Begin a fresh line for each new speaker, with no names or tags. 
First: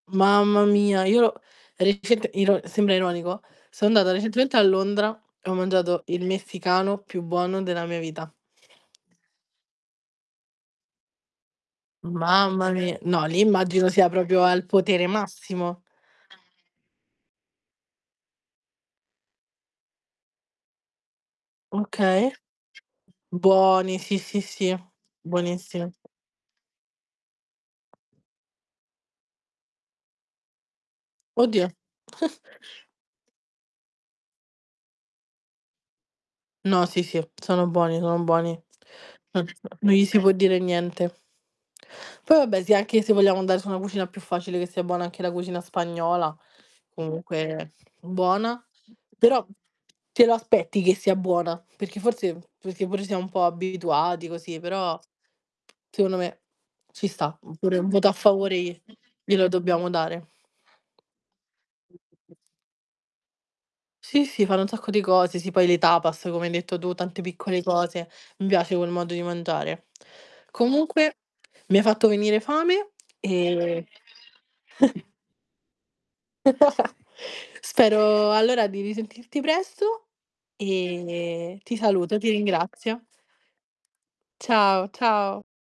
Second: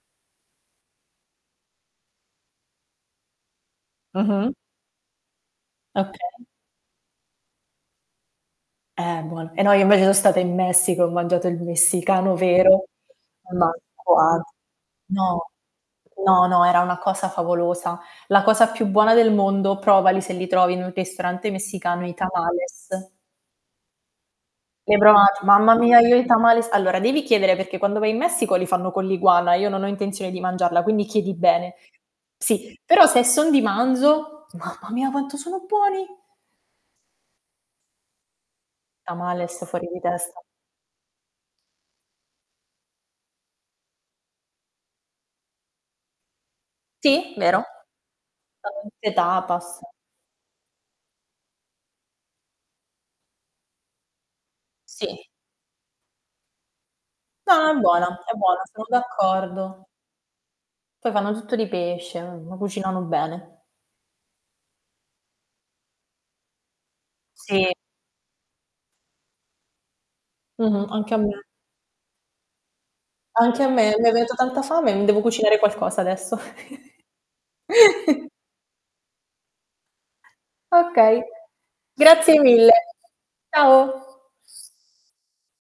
Mamma mia io ero recent iro sembra ironico, so' andata
Mh-mh.
recentemente a Londra e ho mangiato il
Okay.
messicano più buono della mia vita.
Eh buono. E no, io invece so stata in Messico, ho mangiato il messicano
Mamma
vero.
mia, no lì
Ma
immagino sia proprio
[unintelligible]
al potere
no,
massimo.
no, no era una cosa favolosa. La cosa più buona del mondo, provali se li trovi in un ristorante messicano, i
Okay.
tamales.
Buoni sì sì sì,
Le hai provat mamma
buonissime.
mia io ho i tamales. Allora devi chiedere, perché quando vai in Messico li fanno con l'iguana, io non ho intenzione di mangiarla quindi chiedi
Oddio.
bene. Sì, però se son di manzo, mamma mia quanto sono buoni.
No sì sì, sono buoni, sono buoni. Non
Tamales.fuori
non
di
gli si può
testa.
dire niente. Poi vabbè sì anche se vogliamo andare su una cucina più facile che sia buona anche la cucina spagnola,
Sì, vero.
comunque buona,
[unintelligible]
però
tapas.
te lo aspetti che sia buona. Perché forse perché pure siamo un po' abituati così, però
Sì.
secondo me ci sta.
No, è
Oppure un
buona,
voto a
è
favore
buona,
glie
sono
glelo
d'accordo.
dobbiamo dare.
Poi fanno tutto di pesce,
[unintelligible]
m ma cucinano bene.
Sì sì fanno un sacco di cose, sì poi le tapas come hai detto tu tante piccole
Sì.
cose, mi piace quel modo di mangiare.
Mh-mh. Anche a
Comunque
me.
mi hai fatto venire fame
Anche a
e
me mi è venuta tanta fame, e mi devo cucinare qualcosa adesso.
Spero allora di risentirti presto
Okay,
e ti saluto, ti
grazie mille.
ringrazio.
Ciao.
Ciao ciao.